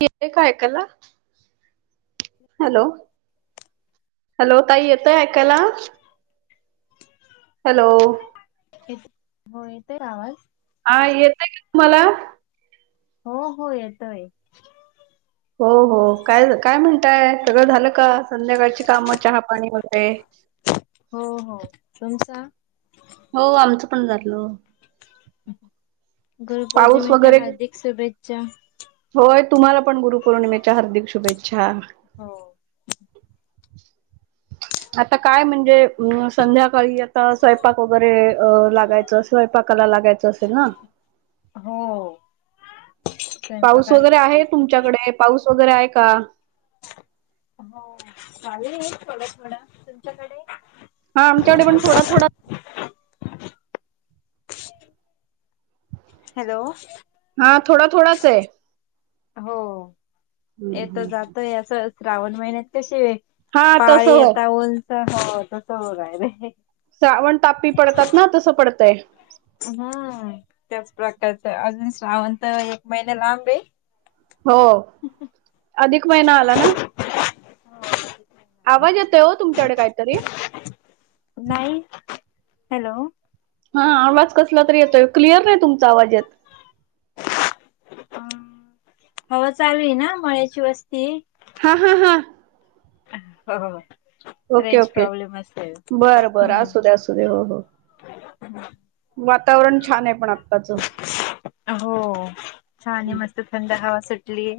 येते काय ऐकायला? हॅलो हॅलो ताई येतय ऐकायला? हॅलो. होय येतोय ना आवाज? हा येतंय काय तुम्हाला? हो हो येतंय. हो हो काय गं काय म्हणताय, सगळं झालं का संध्याकाळची काम चहापाणी वगैरे? हो हो, तुमचा? हो आमचं पण झालं. पाऊस गुरुपौर्णिमेच्या वगैरे हार्दिक शुभेच्छा. होय तुम्हाला पण गुरुपौर्णिमेच्या हार्दिक शुभेच्छा. हो. [inaudible] आता काय म्हणजे अ संध्याकाळी आता स्वयंपाक वगैरे अ लागायचं असं. स्वयंपाकाला लागायचं असेल ना? हो. [unintelligible] पाऊस वगैरे आहे लागायचं. तुमच्याकडे, पाऊस वगैरे आहे का? हो चालूये थोडं थोडं, तुमच्याकडे? हो आमच्याकडे पण थोडा थोडा हॅलो. हा थोडा थोडाचय. हो‌ येतो जातोय असं श्रावण महिन्यात तशे हा [unintelligible] काय तसं आहे होय आता ऊन पण हो तसं बघायले. श्रावण ताप्ती पडतात ना तसं पडतंय. हम्म त्याच प्रकारचं अजून श्रावण त एक महिना लांबे. हो अधिक महिना आला ना? [unintelligible] हा. आवाज येतोय ओ तुमच्याकडे काय तरी. नाही हॅलो. हां आवाज कसला तरी येतोय‌, क्लियर नाही तुमचा आवाज येत. अ हवा चालली ना, मळ्याची वस्ती. हा हा हा. हो हो हो. ओके रेंज ओके, प्रॉब्लेम असेल बरं बरं आसुदे हम्म आसुदे हो हो. [inaudible] वातावरण छान हाय पण आ हो, छाने मस्त थंड हवा सुटलीये.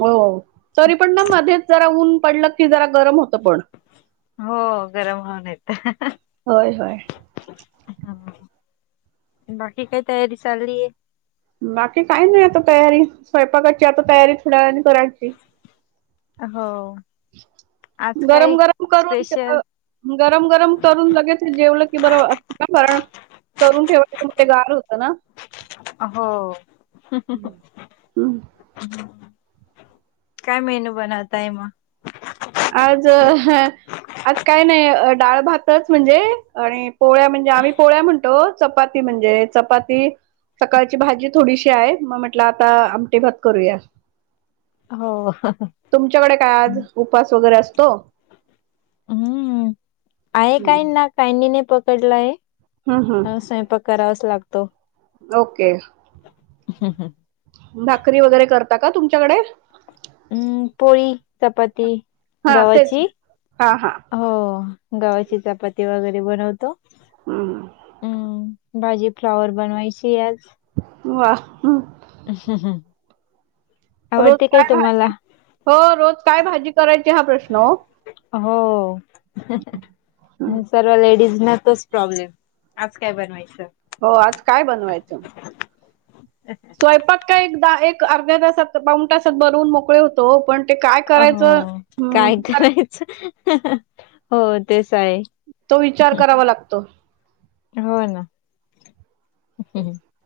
हो ओ, तरीपण ना मध्येच जरा ऊन पडलं की जरा गरम होतं पण. हो गरम होऊन येतं. होय होय. ह ह ह, बाकी काय तयारी चाललीय? बाकी काय नाई आता तयारी, स्वयंपाकाची आता तयारी थोड्या वेळाने करायची. हो. आज काय गरम गरम करून स्पेशल [unintelligible] गरम गरम करून लगेच हे जेवलं की बरं ‌ असताना कारण करुन ठेवायचं म ते गार होतं ना. अ‌ हो. हं. [unintelligible] काय मेनू बनवताय मग? आज ह आज काय नाय, अ‌ डाळ भातच म्हणजे ‌ आणि पोळ्या म्हणजे आम्ही पोळ्या म्हणतो. ‌ चपाती म्हणजे चपाती. सकाळची भाजी थोडीशी हाय, म म्हटलं ‌ आता आमटी भात करूया ‌. हो तुमच्याकडे काय ‌आज उपास वगैरे असतो. हम्म, आहे काय हं ना कायनीे ने पकडलाय हं स्वयंपाक करावाच लागतो. ओके. [inaudible] भाकरी वगैरे करता का तुमच्याकडे? हम् पोळी, चपाती हा तेच. गव्हाची. हा हा. हो घवाची चपाती वगैरे बनवतो हम्. हम भाजी फ्लावर बनवायची आज. वा. रोज आवडते काय तुम्हाला? भाजी हो रोज काय भाजी करायची हा प्रश्न ओ. हो सर्व लेडीज ना तोच प्रॉब्लेम, आज काय बनवायचं. हो आज काय बनवायचं स्वयंपाक काय एक अर्ध्या तासात पावून तासात बनवून मोकळं हो तो पण ते काय करायचं हो हू काय हो तेच आहे. तो विचार करावा लागतो. हो ना,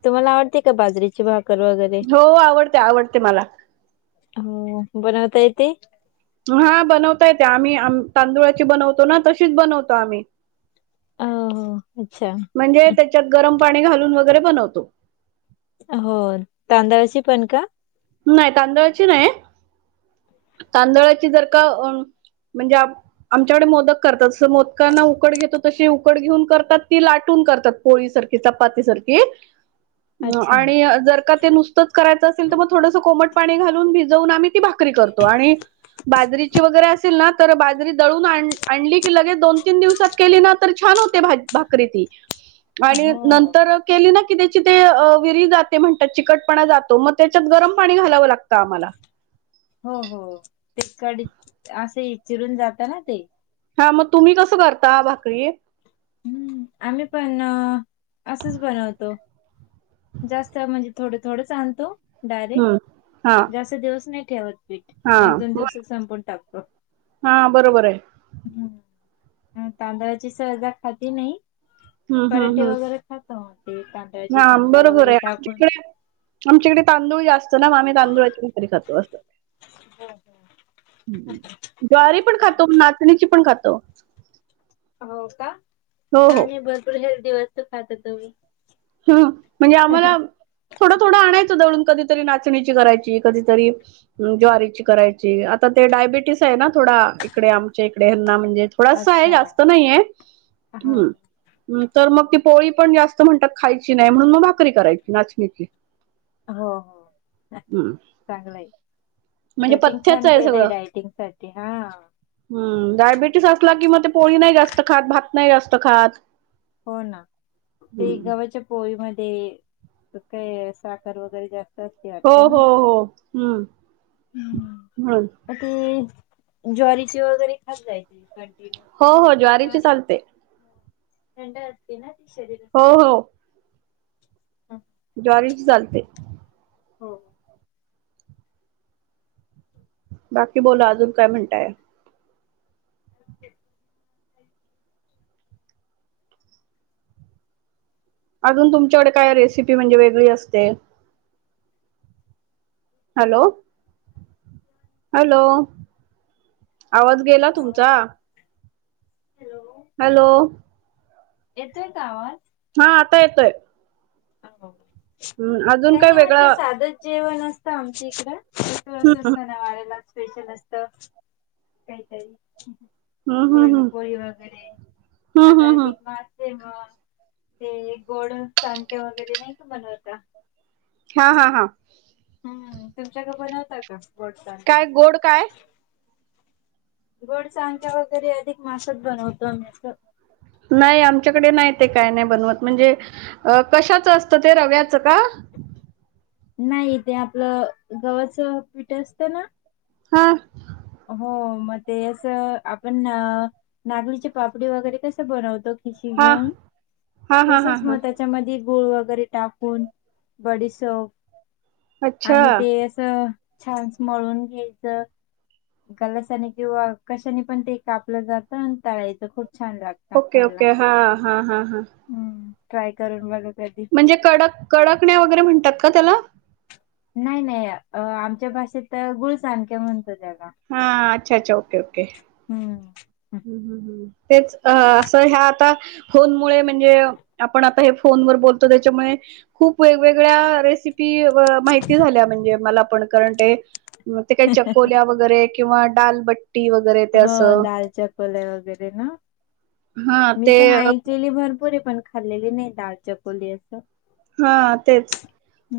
तुम्हाला आवडते का बाजरीची भाक हो आवडते आवडते मला. हो बनवता येते. हा बनवता येते, आम्ही आ तांदुळाची बनवतो ना तशीच बनवतो आम्ही. अ हो अच्छा. म्हणजे त्याच्यात गरम पाणी घालून वगैरे बनवतो. हो, तांदळाची पण का? नाय तांदळाची नाय तांदळाची जर का म्हणजे आप आमच्याकडे मोदक करतात, जसं मोदकांना उकड घेतो तशी उकड घेऊन करतात ती लाटून करतात. पोळी सारखी, चपाती सारखी, अच्छा आणि जर का ते नुसतंच करायचं असेल तर मग थोडसं कोमट पाणी घालून भिजवून आम्ही ती भाकरी करतो, आणि बाजरीची वगैरे असेल ना तर बाजरी दळून आण आणली की लगेच दोन तीन दिवसात केली ना तर छान होते भा भाकरी ती. आणि हो नंतर केली ना की त्याची ते विरी जाते म्हणतात, चिकटपणा जातो म ते त्याच्यात गरम पाणी घालावं लागतं आम्हाला. हो हो ते कडे असे चिरून जात ना ते. हा मग तुम्ही कसं करता भाकरी? हम्म आम्ही पण असंच बनवतो. जास्त म्हणजे थोडं थोडंच आणतो. डायरेक्ट, हम्म. हा, जास्त दिवस नाही ठेवत पीठ हा, एक दोन दिवसात संपवून टाकतो. हां बरोबर ये. तांदळाची सहजा खाती नाही, हम्म, हम्म, पराठे हम्म. वगैरे खातो आम्ही ते [unintelligible] हा कांदा बरोबर वगैरे हाय आणखी टाकून काय आमच्या इकडे तांदूळ जास्त ना म आम्ही तांदुळाची भाकरी खातो असं. ज्वारी पण खातो, नाचणीची पण खातो. हो का? हो, हो. छान ये भरपूर हेलदी वस्तू खाता तुम्ही. हं, म्हणजे आम्हाला थोडं थोडं आणायचं दळून कधीतरी नाचणीची करायची, कधीतरी अ, ज्वारीची करायची, आता ते डायबिटीस आहे ना थोडा इकडे आमच्या इकडे ह्यंना म्हणजे थोडासा आहे अच्छा जास्त नाही आहे हो तर मग ती पोळी पण जास्त म्हणतात खायची नाय म्हणून म भाकरी करायची नाचणीची हो हो हम्म. चांगलंय म्हणजे रुटीन पथ्याच छान आहे केलंय डायटिंग साठी हा. हू डायबिटीस असला कि म ते पोळी नाही जास्त खात भात नाही जास्त खात हो ना ते हम्म गवाच्या पोळी मध्ये काय साखर वगैरे जास्त अस हो हो हो हू म्हणून म ती ज्वारीची वगैरे खात जाय कंटिन्यू हो हो ज्वारीची ज्वारी चालते थंड असते ना ती हो शरीरासाठी हो हा ज्वारीची चालते हो बाकी बोला अजून काय म्हणताय अजून तुमच्याकडे काय रेसिपी म्हणजे वेगळी असते हॅलो हॅलो आवाज गेला तुमचा हो. हॅलो. येतोय का आवाज हा आता येतोय हम्म अजून काय नाय म्हटलं वेगळं सादच जेवण असतं आमच्या इकडं असं हम्म सणावाराला स्पेशल असतं काय तरी हम्म हम्म हम्म पुरणपोळी वगैरे हम्म आता हम्म हम्म अधिक मास तेव्हा ते गोड चांके वगैरे नाय का बनवत हा हा हा हम् तुमच्याकडे बनवता का? गोड सांडक्या? काय गोड काय? गोड चामके वगैरे अधिक मासात बनवतो आम्ही असं. नाही आमच्याकडे नाही ते काय नाही बनवत म्हणजे अ कशाचं असतं ते रव्याचं का नाही ते आपलं गव्हाच पिठ असतं ना हां. हो म ते असं आपण नागलीची पापडी वगैरे कसं बनवतो सुट्टी हा घेऊन हा हा हा तसेच हा म्हणतात त्याच्यामध्ये गुळ वगैरे टाकून बडीसोप अच्छा आणि ते छान मळून घ्यायचं गलासाने किंवा कशाने पण ते कापलं जातं आणि तळायचं खूप छान लागतं. ओके ओके हा हा हा हा हू ट्राय करून बघू म्हणजे कडक कडकण्या वगैरे म्हणतात का त्याला नाय नाय आमच्या भाषेत गुळ चाणक्या म्हणतो त्याला हा अच्छा अच्छा ओके ओके हू हू हू हू तेच अ असं ह्या आता फोनमुळे म्हणजे, आपण आता हे फोनवर बोलतो त्याच्यामुळे खूप वेगवेगळ्या रेसिपी माही माहिती झाल्या म्हणजे मला पण कारण ते ते काय चकोल्या वगैरे किंवा दालभाटी ती वेगळे ते हो असं- [unintelligible] वगैरे न हा मी ते पण ऐकलेले भरपूर रे पण खाल्लेली नई दाल-चकोली असं. हा तेच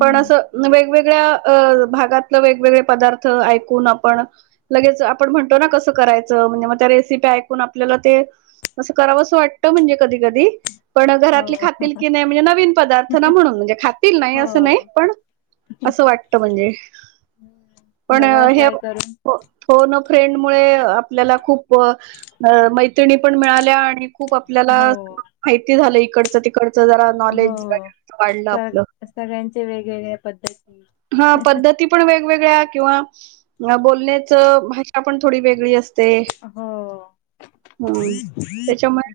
पण असं वेग वेगळ्या अ भागातले वेगवेगळे पदार्थ ऐकून आपण लगेच आपण म्हणतो ना कसं करायचं म्हणजे म त्या रेसीप्या ऐकून आपल्याला ते असं करावसं वाटतं, म्हणजे कधी कधी पण घरातले हो खातील का नाय म्हणजे नवीन पदार्थ- [unintelligible] म्हणून म्हणजे खातील नाय असं नाय हो पण असं वाटतं म्हणजे हुं, बघावं ट्राय करून. हो, फोन अ फ्रेंड मुळे आपल्याला खूप मैत्रिणी पण मिळाल्या अणी खूप आपल्याला हो माहिती झालं इकडचं तिकडचं जरा नॉलेज हो वाढलं तर आपलं सगळ्यांच्या वेगवेगळ्या पद्धती. हा पद्धती पण वेगवेगळ्या, किंवा अ बोलण्याचं भाषा पण थोडी वेगळी असं- ते हो हुम त्याच्या मुळे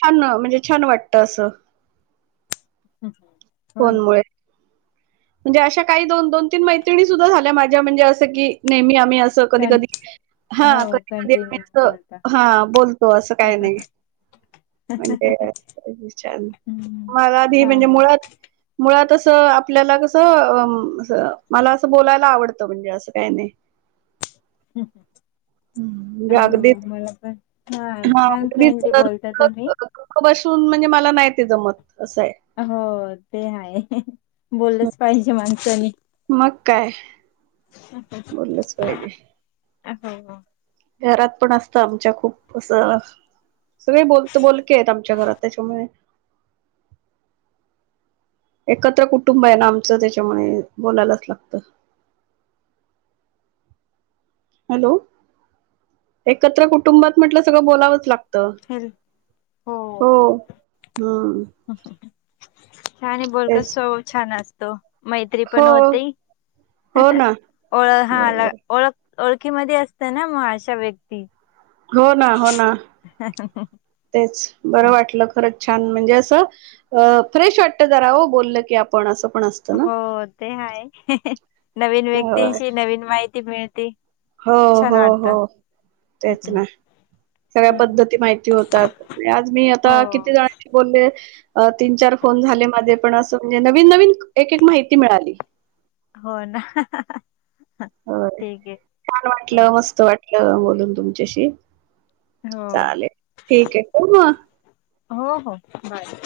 छान न म्हणजे छान वाटतं असं. हं हुं. फोण मुळे. म्हणजे अशा काही दोन दोन तीन मैत्रिणी सुद्धा झाल्या, माझ्या म्हणजे असं की नेहमी आम्ही असो- जर कधी कं कधी हा हो कधी कधी आम्ही कंटिन्यू बोलता असं हा बोलतो असं काय नाई. म्हणते बघ विचारून. हम्म मला बी म्हणजे छान मुळात. मुळात असं आपल्याला कसं अ असं मला असं बोलायला आवडतं म्हणजे असं काय नाय. [inaudible] म्हणजे अगदीच अं मला पण हा हां, छान अगदीच फ्रेंडली बोलता तुम्ही. [unintelligible] बसून म्हणजे मला नाय ते जमत असं ए. हो ते आहे ह ह हं, बोललंच पायजे माणसानी. मग काय. [unintelligible] बोललंच पायजे. अस आहे मग. घरात पण असतं आमच्या खूप असं सगळे बोलतो बोलके आहेत, आमच्या घरात त्याच्यामुळे- एकत्र कुटुंबयना आमचं त्याच्यामुळे बोलायलाच लागतं. हॅलो, एकत्र कुटुंबात म्हटलं सगळं बोलावंच लाग् तर हेल हो हम्म. हं हं हं छाने बोल तेच कसं व छान असतं. मैत्री हो, पण होते, ह हो ह ना. ओळ हा बरोबर. ओळख ओळखी मध्ये असतय ना म अशा व्यक्ती. हो ना हो ना तेच बरं हं. वाटलं खरंच् छान म्हणजे असं अ फ्रेश वाटतं जरा ओ, बोललं की आपण असं कुणाचं- हो, ते हाय [inaudible] नवीन होय व्यक्तींची नवीन माहिती मिळते. हो छान हो वाटत हो तेच ना. सगळ्या पद्धती माईती होतात. मी आज मी आता हो कितीदा बोलले अ तीन चार फोन झाले माझे पण असं म्हणजे नवीन नवीन एक एक माहिती मिळाली. होय ना हा हा हा. होय छान हो वाटलं मस्त वाटलं बोलून तुमच्याशी. हो. चालेल ठीक आहे ठेवू मग हो हो बाय.